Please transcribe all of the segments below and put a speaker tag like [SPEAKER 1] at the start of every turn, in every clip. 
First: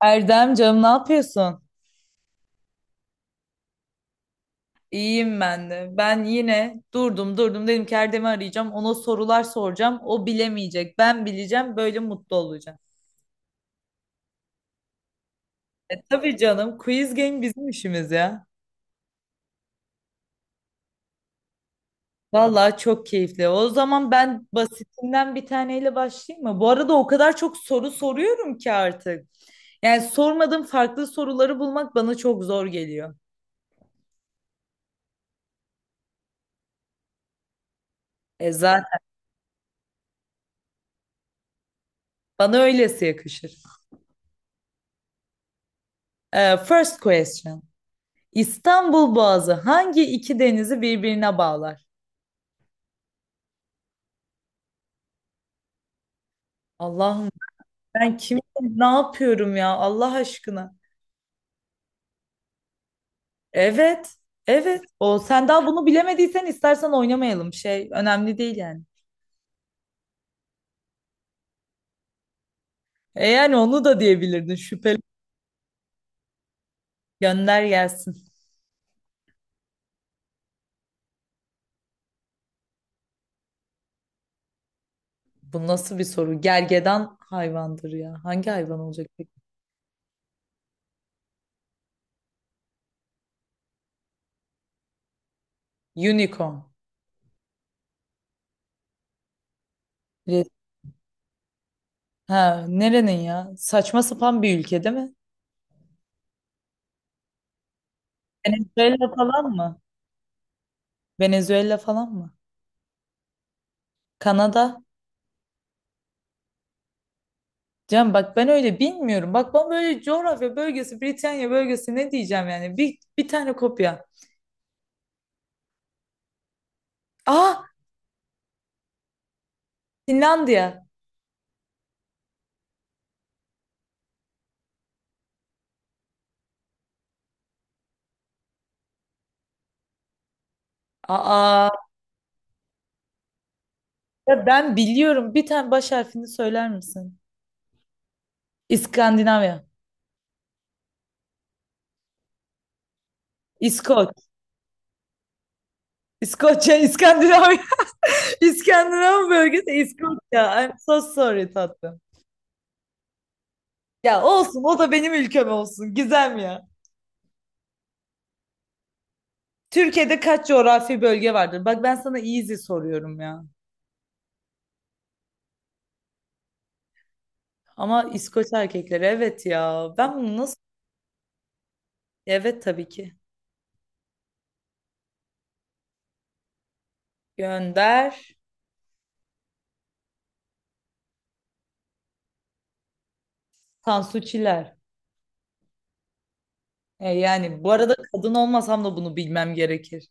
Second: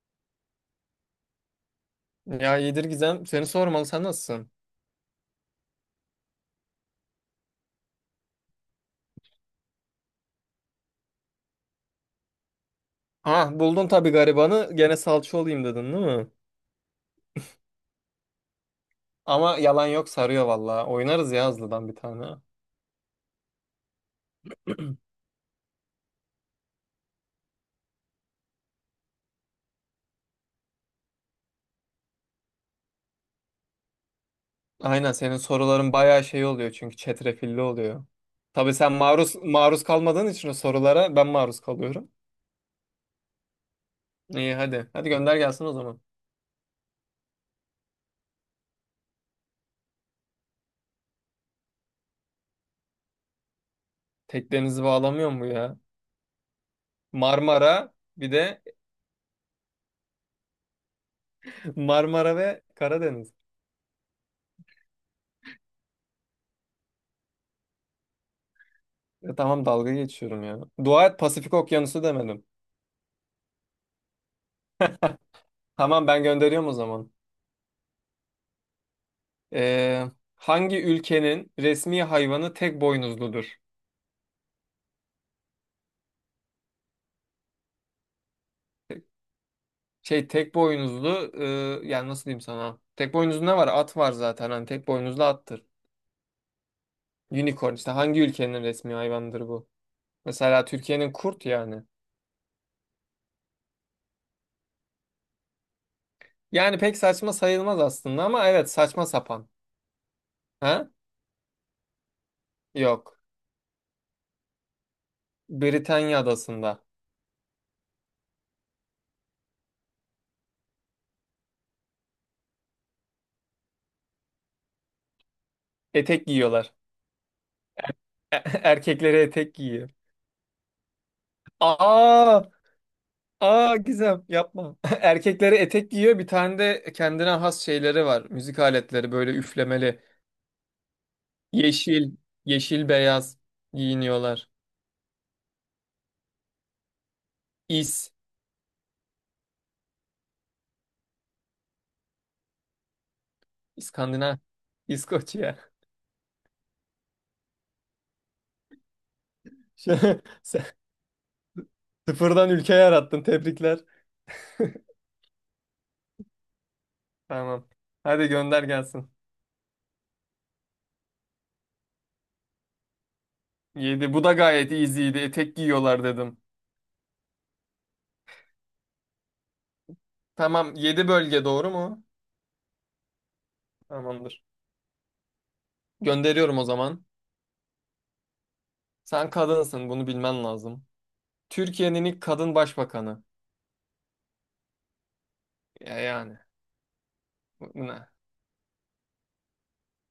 [SPEAKER 1] Erdem canım ne yapıyorsun?
[SPEAKER 2] Ya iyidir Gizem. Seni sormalı. Sen nasılsın?
[SPEAKER 1] İyiyim ben de. Ben yine durdum durdum dedim ki Erdem'i arayacağım. Ona sorular soracağım. O bilemeyecek. Ben bileceğim. Böyle mutlu olacağım.
[SPEAKER 2] Ha buldun tabii garibanı. Gene salça olayım dedin
[SPEAKER 1] E
[SPEAKER 2] değil mi?
[SPEAKER 1] tabii canım. Quiz game bizim işimiz ya.
[SPEAKER 2] Ama yalan yok sarıyor valla. Oynarız ya hızlıdan bir tane.
[SPEAKER 1] Vallahi çok keyifli. O zaman ben basitinden bir taneyle başlayayım mı? Bu arada o kadar çok soru soruyorum ki artık. Yani sormadığım farklı soruları bulmak bana çok zor geliyor.
[SPEAKER 2] Aynen senin soruların bayağı şey oluyor çünkü çetrefilli oluyor.
[SPEAKER 1] E
[SPEAKER 2] Tabii sen
[SPEAKER 1] zaten
[SPEAKER 2] maruz kalmadığın için o sorulara ben maruz kalıyorum.
[SPEAKER 1] bana öylesi yakışır.
[SPEAKER 2] İyi hadi. Hadi gönder gelsin o zaman.
[SPEAKER 1] E, first question. İstanbul Boğazı hangi iki denizi birbirine bağlar?
[SPEAKER 2] Teklerinizi bağlamıyor mu ya?
[SPEAKER 1] Allah'ım,
[SPEAKER 2] Marmara
[SPEAKER 1] ben
[SPEAKER 2] bir
[SPEAKER 1] kim
[SPEAKER 2] de
[SPEAKER 1] ne yapıyorum ya Allah aşkına.
[SPEAKER 2] Marmara ve Karadeniz.
[SPEAKER 1] Evet, evet. O sen daha bunu bilemediysen istersen oynamayalım. Şey önemli değil yani.
[SPEAKER 2] Ya tamam dalga geçiyorum ya. Dua et Pasifik Okyanusu demedim.
[SPEAKER 1] E yani onu da diyebilirdin, şüpheli.
[SPEAKER 2] Tamam ben gönderiyorum o zaman.
[SPEAKER 1] Gönder gelsin.
[SPEAKER 2] Ee, hangi ülkenin resmi hayvanı tek boynuzludur?
[SPEAKER 1] Bu nasıl bir soru? Gergedan hayvandır ya. Hangi hayvan olacak peki?
[SPEAKER 2] Şey tek boynuzlu, yani nasıl diyeyim sana? Tek boynuzlu ne var? At var zaten. Hani tek boynuzlu attır.
[SPEAKER 1] Unicorn.
[SPEAKER 2] Unicorn işte hangi ülkenin resmi hayvanıdır bu?
[SPEAKER 1] Re-
[SPEAKER 2] Mesela Türkiye'nin kurt yani.
[SPEAKER 1] Ha, nerenin ya? Saçma sapan bir ülke değil mi?
[SPEAKER 2] Yani pek saçma sayılmaz aslında ama evet saçma
[SPEAKER 1] Venezuela falan
[SPEAKER 2] sapan.
[SPEAKER 1] mı?
[SPEAKER 2] Ha?
[SPEAKER 1] Venezuela falan mı?
[SPEAKER 2] Yok.
[SPEAKER 1] Kanada?
[SPEAKER 2] Britanya adasında.
[SPEAKER 1] Can bak, ben öyle bilmiyorum. Bak, ben böyle coğrafya bölgesi, Britanya bölgesi, ne diyeceğim yani? Bir tane kopya.
[SPEAKER 2] Etek giyiyorlar.
[SPEAKER 1] Aa,
[SPEAKER 2] Erkekleri etek giyiyor.
[SPEAKER 1] Finlandiya.
[SPEAKER 2] Aa! Aa Gizem yapma. Erkekleri etek giyiyor. Bir tane de kendine has şeyleri var. Müzik aletleri böyle üflemeli.
[SPEAKER 1] Aa,
[SPEAKER 2] Yeşil, yeşil beyaz
[SPEAKER 1] ya
[SPEAKER 2] giyiniyorlar.
[SPEAKER 1] ben biliyorum. Bir tane baş harfini söyler misin?
[SPEAKER 2] İs,
[SPEAKER 1] İskandinavya. İskoç.
[SPEAKER 2] İskandinav, İskoçya.
[SPEAKER 1] İskoçya, İskandinavya. İskandinav bölgesi
[SPEAKER 2] Şey, sen
[SPEAKER 1] İskoçya. I'm so sorry, tatlım.
[SPEAKER 2] sıfırdan ülke yarattın. Tebrikler.
[SPEAKER 1] Ya olsun, o da benim ülkem olsun. Gizem ya.
[SPEAKER 2] Tamam. Hadi gönder gelsin.
[SPEAKER 1] Türkiye'de kaç coğrafi bölge vardır? Bak, ben sana easy soruyorum ya.
[SPEAKER 2] Yedi. Bu da gayet easy'ydi. Etek giyiyorlar dedim.
[SPEAKER 1] Ama İskoç erkekleri, evet ya. Ben bunu nasıl...
[SPEAKER 2] Tamam. Yedi bölge doğru mu?
[SPEAKER 1] Evet, tabii ki.
[SPEAKER 2] Tamamdır. Gönderiyorum o zaman.
[SPEAKER 1] Gönder.
[SPEAKER 2] Sen kadınsın. Bunu bilmen lazım. Türkiye'nin ilk kadın başbakanı.
[SPEAKER 1] Tansu Çiller.
[SPEAKER 2] Ya yani.
[SPEAKER 1] E, yani bu arada
[SPEAKER 2] Ne?
[SPEAKER 1] kadın olmasam da bunu bilmem gerekir.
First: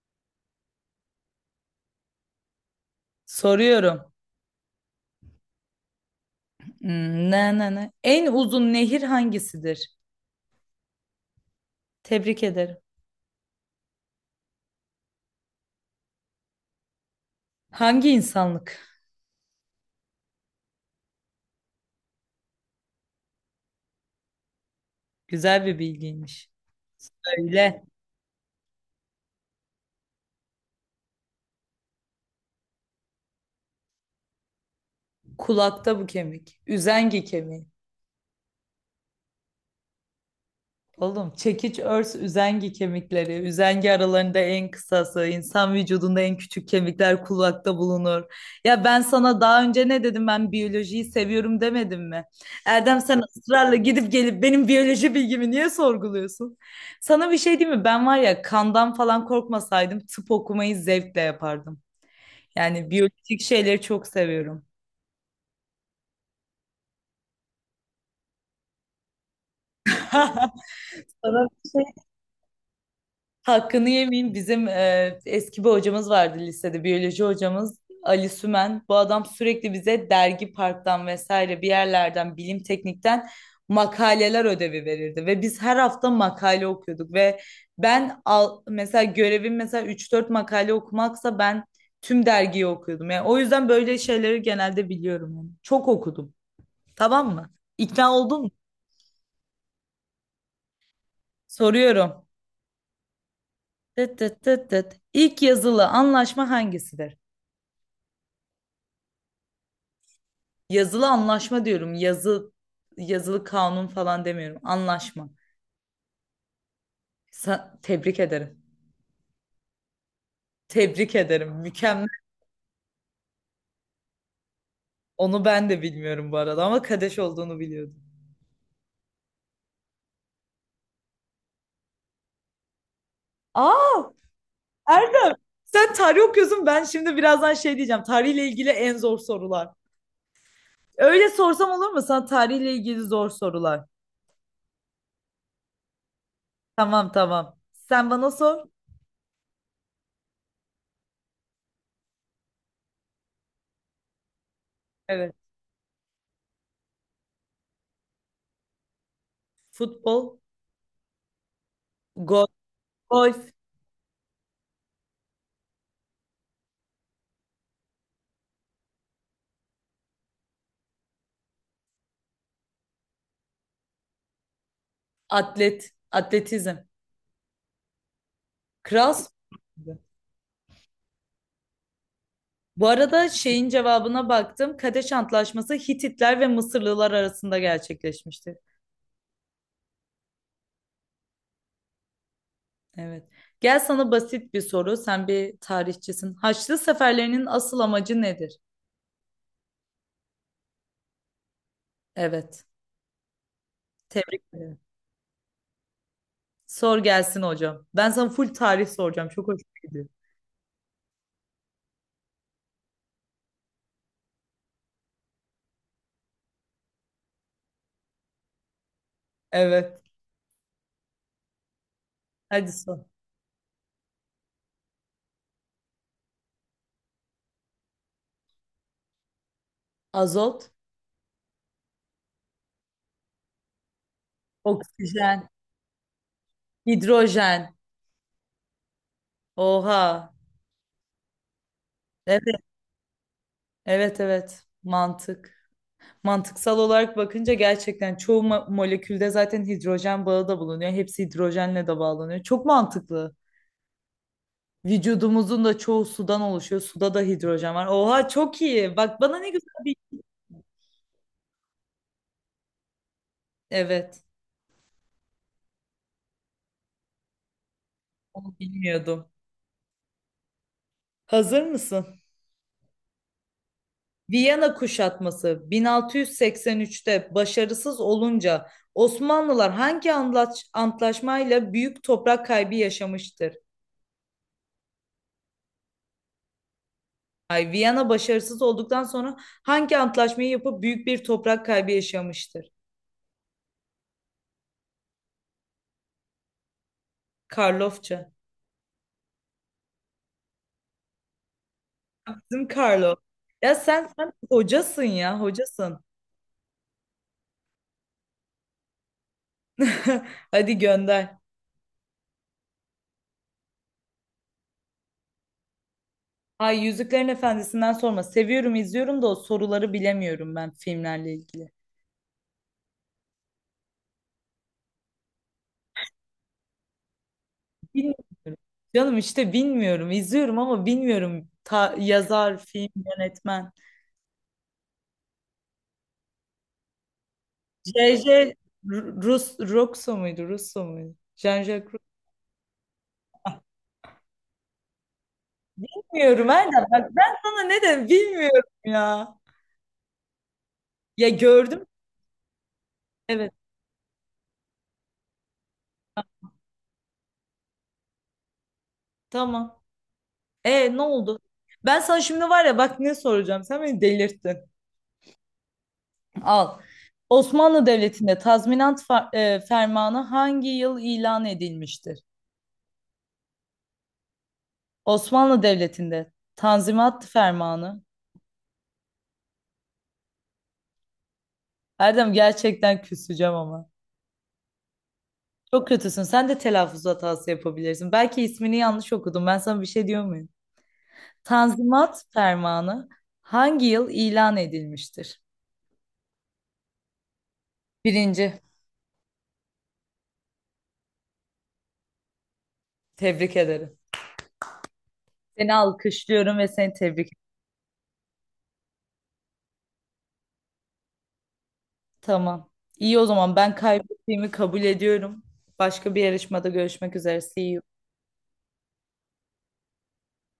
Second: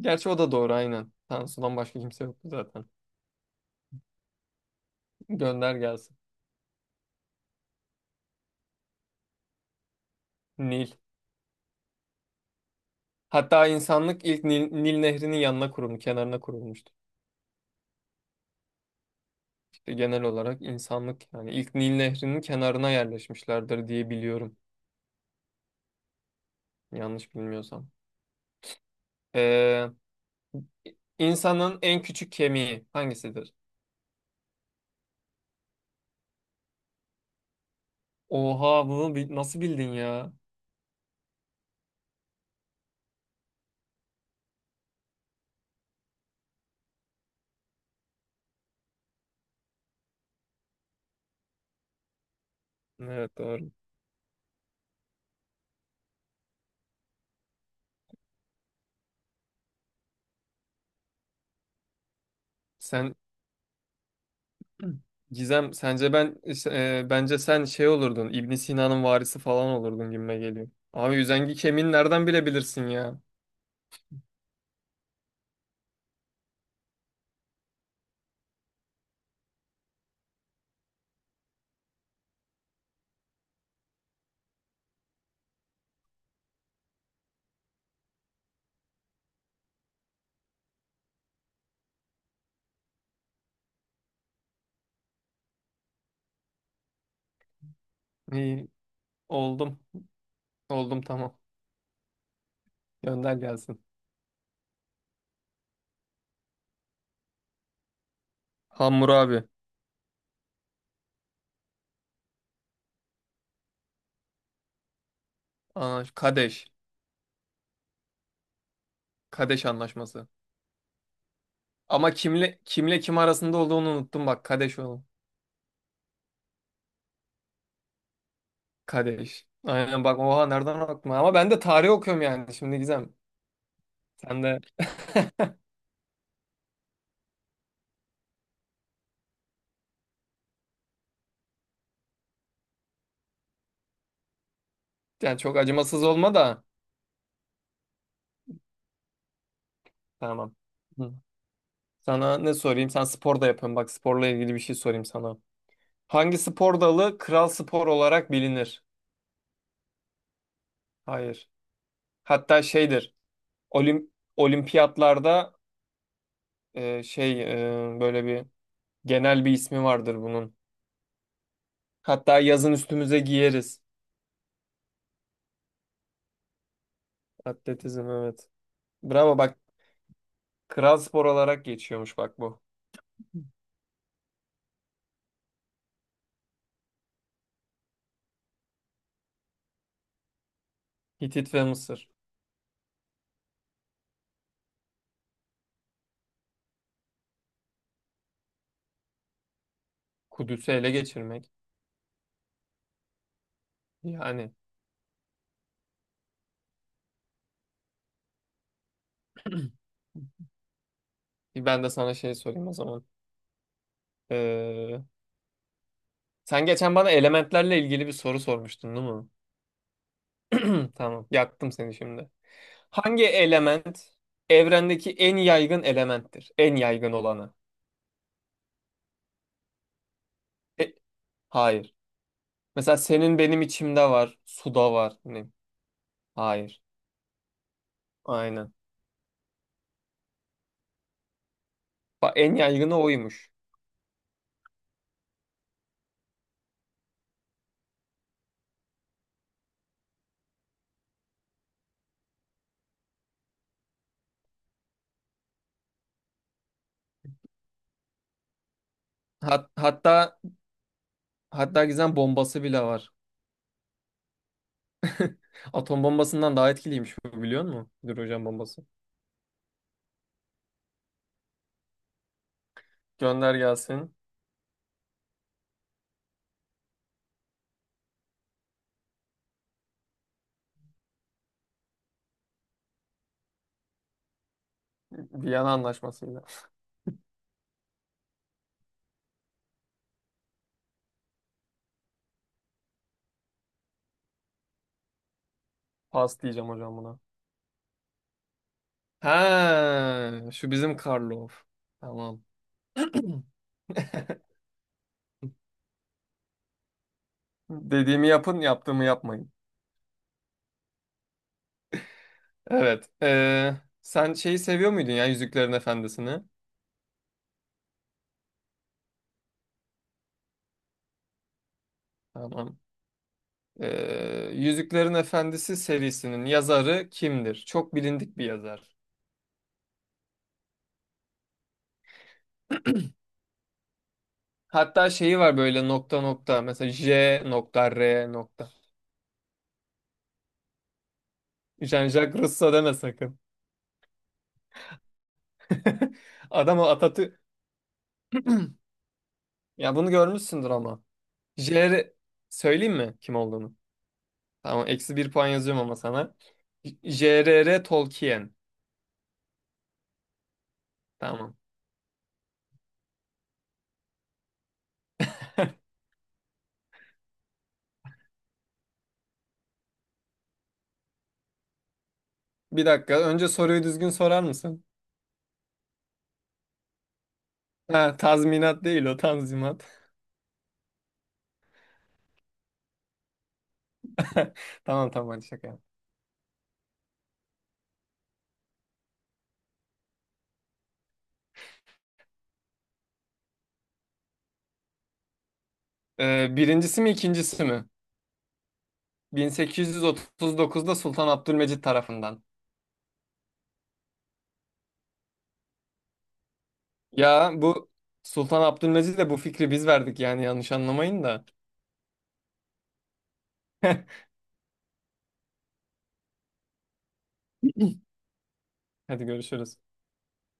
[SPEAKER 2] Gerçi o da doğru aynen. Tansu'dan başka kimse yoktu zaten.
[SPEAKER 1] Soruyorum.
[SPEAKER 2] Gönder gelsin.
[SPEAKER 1] Hmm, ne? En uzun nehir hangisidir?
[SPEAKER 2] Nil.
[SPEAKER 1] Tebrik ederim.
[SPEAKER 2] Hatta insanlık ilk Nil Nehri'nin yanına kurulmuş, kenarına kurulmuştu.
[SPEAKER 1] Hangi insanlık?
[SPEAKER 2] İşte genel olarak insanlık yani ilk Nil Nehri'nin kenarına yerleşmişlerdir diye biliyorum.
[SPEAKER 1] Güzel bir bilgiymiş.
[SPEAKER 2] Yanlış
[SPEAKER 1] Öyle.
[SPEAKER 2] bilmiyorsam. Ee, insanın en küçük kemiği hangisidir?
[SPEAKER 1] Kulakta bu kemik. Üzengi kemiği.
[SPEAKER 2] Oha bunu nasıl bildin ya?
[SPEAKER 1] Oğlum, çekiç, örs, üzengi kemikleri. Üzengi aralarında en kısası. İnsan vücudunda en küçük kemikler kulakta bulunur. Ya ben sana daha önce ne dedim, ben biyolojiyi seviyorum demedim mi? Erdem, sen
[SPEAKER 2] Evet, doğru.
[SPEAKER 1] ısrarla gidip gelip benim biyoloji bilgimi niye sorguluyorsun? Sana bir şey diyeyim mi? Ben var ya, kandan falan korkmasaydım tıp okumayı zevkle yapardım. Yani
[SPEAKER 2] Sen
[SPEAKER 1] biyolojik şeyleri çok seviyorum.
[SPEAKER 2] Gizem sence ben işte, bence sen şey olurdun, İbn Sina'nın varisi falan olurdun gibime geliyor. Abi
[SPEAKER 1] Sana
[SPEAKER 2] üzengi kemiğini nereden bilebilirsin ya?
[SPEAKER 1] hakkını yemeyeyim, bizim eski bir hocamız vardı lisede, biyoloji hocamız Ali Sümen. Bu adam sürekli bize dergi parktan vesaire bir yerlerden, bilim teknikten makaleler ödevi verirdi ve biz her hafta makale okuyorduk ve ben, al, mesela görevim, mesela 3-4 makale okumaksa ben tüm dergiyi okuyordum. Yani o yüzden böyle şeyleri genelde biliyorum, yani. Çok okudum. Tamam mı? İkna oldun mu?
[SPEAKER 2] İyi oldum. Oldum, tamam.
[SPEAKER 1] Soruyorum.
[SPEAKER 2] Gönder gelsin.
[SPEAKER 1] Tıt tıt tıt tıt. İlk yazılı anlaşma hangisidir?
[SPEAKER 2] Hammurabi.
[SPEAKER 1] Yazılı anlaşma diyorum. Yazı, yazılı kanun falan demiyorum. Anlaşma.
[SPEAKER 2] Aa, Kadeş.
[SPEAKER 1] Tebrik ederim.
[SPEAKER 2] Kadeş anlaşması.
[SPEAKER 1] Tebrik ederim. Mükemmel.
[SPEAKER 2] Ama kim arasında olduğunu unuttum bak, Kadeş oğlum.
[SPEAKER 1] Onu ben de bilmiyorum bu arada, ama Kadeş olduğunu biliyordum.
[SPEAKER 2] Kadeş. Aynen bak, oha nereden aklıma, ama ben de tarih okuyorum yani şimdi Gizem.
[SPEAKER 1] Aa,
[SPEAKER 2] Sen de
[SPEAKER 1] Erdem. Sen tarih okuyorsun. Ben şimdi birazdan şey diyeceğim. Tarihle ilgili en zor sorular. Öyle sorsam olur mu? Sana tarihle ilgili zor sorular.
[SPEAKER 2] yani çok acımasız olma da.
[SPEAKER 1] Tamam tamam. Sen bana sor.
[SPEAKER 2] Tamam. Hı. Sana ne sorayım? Sen spor da yapıyorsun. Bak, sporla ilgili bir şey sorayım
[SPEAKER 1] Evet.
[SPEAKER 2] sana. Hangi spor dalı kral spor olarak bilinir?
[SPEAKER 1] Futbol,
[SPEAKER 2] Hayır.
[SPEAKER 1] gol,
[SPEAKER 2] Hatta şeydir.
[SPEAKER 1] golf,
[SPEAKER 2] Olim olimpiyatlarda şey, böyle bir genel bir ismi vardır bunun. Hatta yazın üstümüze giyeriz.
[SPEAKER 1] atlet, atletizm.
[SPEAKER 2] Atletizm, evet.
[SPEAKER 1] Kral
[SPEAKER 2] Bravo bak,
[SPEAKER 1] sporu.
[SPEAKER 2] kral spor olarak geçiyormuş bak bu.
[SPEAKER 1] Bu arada şeyin cevabına baktım. Kadeş Antlaşması Hititler ve Mısırlılar arasında gerçekleşmişti.
[SPEAKER 2] Hitit ve Mısır.
[SPEAKER 1] Evet. Gel, sana basit bir soru. Sen bir tarihçisin. Haçlı seferlerinin asıl amacı nedir?
[SPEAKER 2] Kudüs'ü ele geçirmek.
[SPEAKER 1] Evet. Tebrik
[SPEAKER 2] Yani
[SPEAKER 1] ederim. Sor gelsin hocam. Ben sana full tarih soracağım. Çok hoşuma gidiyor.
[SPEAKER 2] ben de sana şey sorayım o zaman. Sen geçen bana elementlerle ilgili bir soru sormuştun, değil mi?
[SPEAKER 1] Evet.
[SPEAKER 2] Tamam, yaktım seni şimdi.
[SPEAKER 1] Hadi sor.
[SPEAKER 2] Hangi element evrendeki en yaygın elementtir? En yaygın olanı.
[SPEAKER 1] Azot,
[SPEAKER 2] E, hayır. Mesela senin, benim içimde var, suda var. Ne?
[SPEAKER 1] oksijen,
[SPEAKER 2] Hayır.
[SPEAKER 1] hidrojen.
[SPEAKER 2] Aynen.
[SPEAKER 1] Oha.
[SPEAKER 2] Bak,
[SPEAKER 1] Evet,
[SPEAKER 2] en yaygını oymuş.
[SPEAKER 1] evet, evet. Mantık. Mantıksal olarak bakınca gerçekten çoğu molekülde zaten hidrojen bağı da bulunuyor. Hepsi hidrojenle de bağlanıyor. Çok mantıklı. Vücudumuzun da çoğu sudan oluşuyor. Suda da hidrojen var. Oha, çok iyi. Bak bana ne
[SPEAKER 2] Hat-
[SPEAKER 1] güzel bir...
[SPEAKER 2] hatta hatta Gizem bombası bile var.
[SPEAKER 1] Evet,
[SPEAKER 2] Atom bombasından daha etkiliymiş bu, biliyor musun? Hidrojen
[SPEAKER 1] onu
[SPEAKER 2] bombası.
[SPEAKER 1] bilmiyordum. Hazır mısın?
[SPEAKER 2] Gönder gelsin.
[SPEAKER 1] Viyana kuşatması 1683'te başarısız olunca Osmanlılar hangi antlaşmayla büyük toprak kaybı yaşamıştır?
[SPEAKER 2] Viyana anlaşmasıyla.
[SPEAKER 1] Ay, Viyana başarısız olduktan sonra hangi antlaşmayı yapıp büyük bir toprak kaybı yaşamıştır?
[SPEAKER 2] Pas diyeceğim hocam buna.
[SPEAKER 1] Karlofça.
[SPEAKER 2] Ha, şu bizim Karlov. Tamam.
[SPEAKER 1] Bizim Karlo. Ya sen hocasın ya, hocasın.
[SPEAKER 2] Dediğimi yapın, yaptığımı yapmayın.
[SPEAKER 1] Hadi gönder.
[SPEAKER 2] Evet. Sen şeyi seviyor muydun ya, Yüzüklerin Efendisi'ni?
[SPEAKER 1] Ay, Yüzüklerin Efendisi'nden sorma. Seviyorum, izliyorum da o soruları bilemiyorum ben filmlerle ilgili.
[SPEAKER 2] Tamam. Yüzüklerin Efendisi serisinin yazarı kimdir? Çok bilindik bir
[SPEAKER 1] Bilmiyorum.
[SPEAKER 2] yazar.
[SPEAKER 1] Canım işte bilmiyorum. İzliyorum ama bilmiyorum. Yazar, film, yönetmen.
[SPEAKER 2] Hatta şeyi var, böyle nokta nokta. Mesela J nokta R
[SPEAKER 1] J.J.
[SPEAKER 2] nokta.
[SPEAKER 1] Rus Roxo muydu? Russo muydu? Jean-Jacques...
[SPEAKER 2] Jean-Jacques Rousseau deme sakın.
[SPEAKER 1] Bilmiyorum
[SPEAKER 2] Adam
[SPEAKER 1] Erdem.
[SPEAKER 2] o,
[SPEAKER 1] Bak ben
[SPEAKER 2] Atatürk.
[SPEAKER 1] sana ne dedim, bilmiyorum ya.
[SPEAKER 2] Ya bunu görmüşsündür ama.
[SPEAKER 1] Ya, gördüm.
[SPEAKER 2] JR, söyleyeyim mi kim
[SPEAKER 1] Evet,
[SPEAKER 2] olduğunu? Tamam, eksi bir puan yazıyorum ama sana. J.R.R. Tolkien.
[SPEAKER 1] tamam. E ne oldu?
[SPEAKER 2] Tamam.
[SPEAKER 1] Ben sana şimdi var ya, bak ne soracağım. Sen beni delirttin. Al. Osmanlı Devleti'nde tazminat fermanı hangi yıl ilan edilmiştir?
[SPEAKER 2] Bir dakika, önce soruyu düzgün sorar mısın?
[SPEAKER 1] Osmanlı Devleti'nde Tanzimat Fermanı.
[SPEAKER 2] Ha, tazminat değil o, tanzimat.
[SPEAKER 1] Erdem, gerçekten küseceğim ama.
[SPEAKER 2] Tamam, tamam, hadi şaka yap.
[SPEAKER 1] Çok kötüsün. Sen de telaffuz hatası yapabilirsin. Belki ismini yanlış okudum. Ben sana bir şey diyor muyum? Tanzimat Fermanı hangi yıl ilan edilmiştir?
[SPEAKER 2] Birincisi mi ikincisi mi?
[SPEAKER 1] Birinci.
[SPEAKER 2] 1839'da Sultan Abdülmecit tarafından.
[SPEAKER 1] Tebrik ederim. Seni alkışlıyorum ve seni tebrik ederim.
[SPEAKER 2] Ya bu Sultan Abdülmecit'le bu fikri biz verdik, yani yanlış anlamayın da.
[SPEAKER 1] Tamam. İyi, o zaman ben kaybettiğimi kabul ediyorum. Başka bir yarışmada görüşmek üzere. See you.
[SPEAKER 2] Hadi görüşürüz.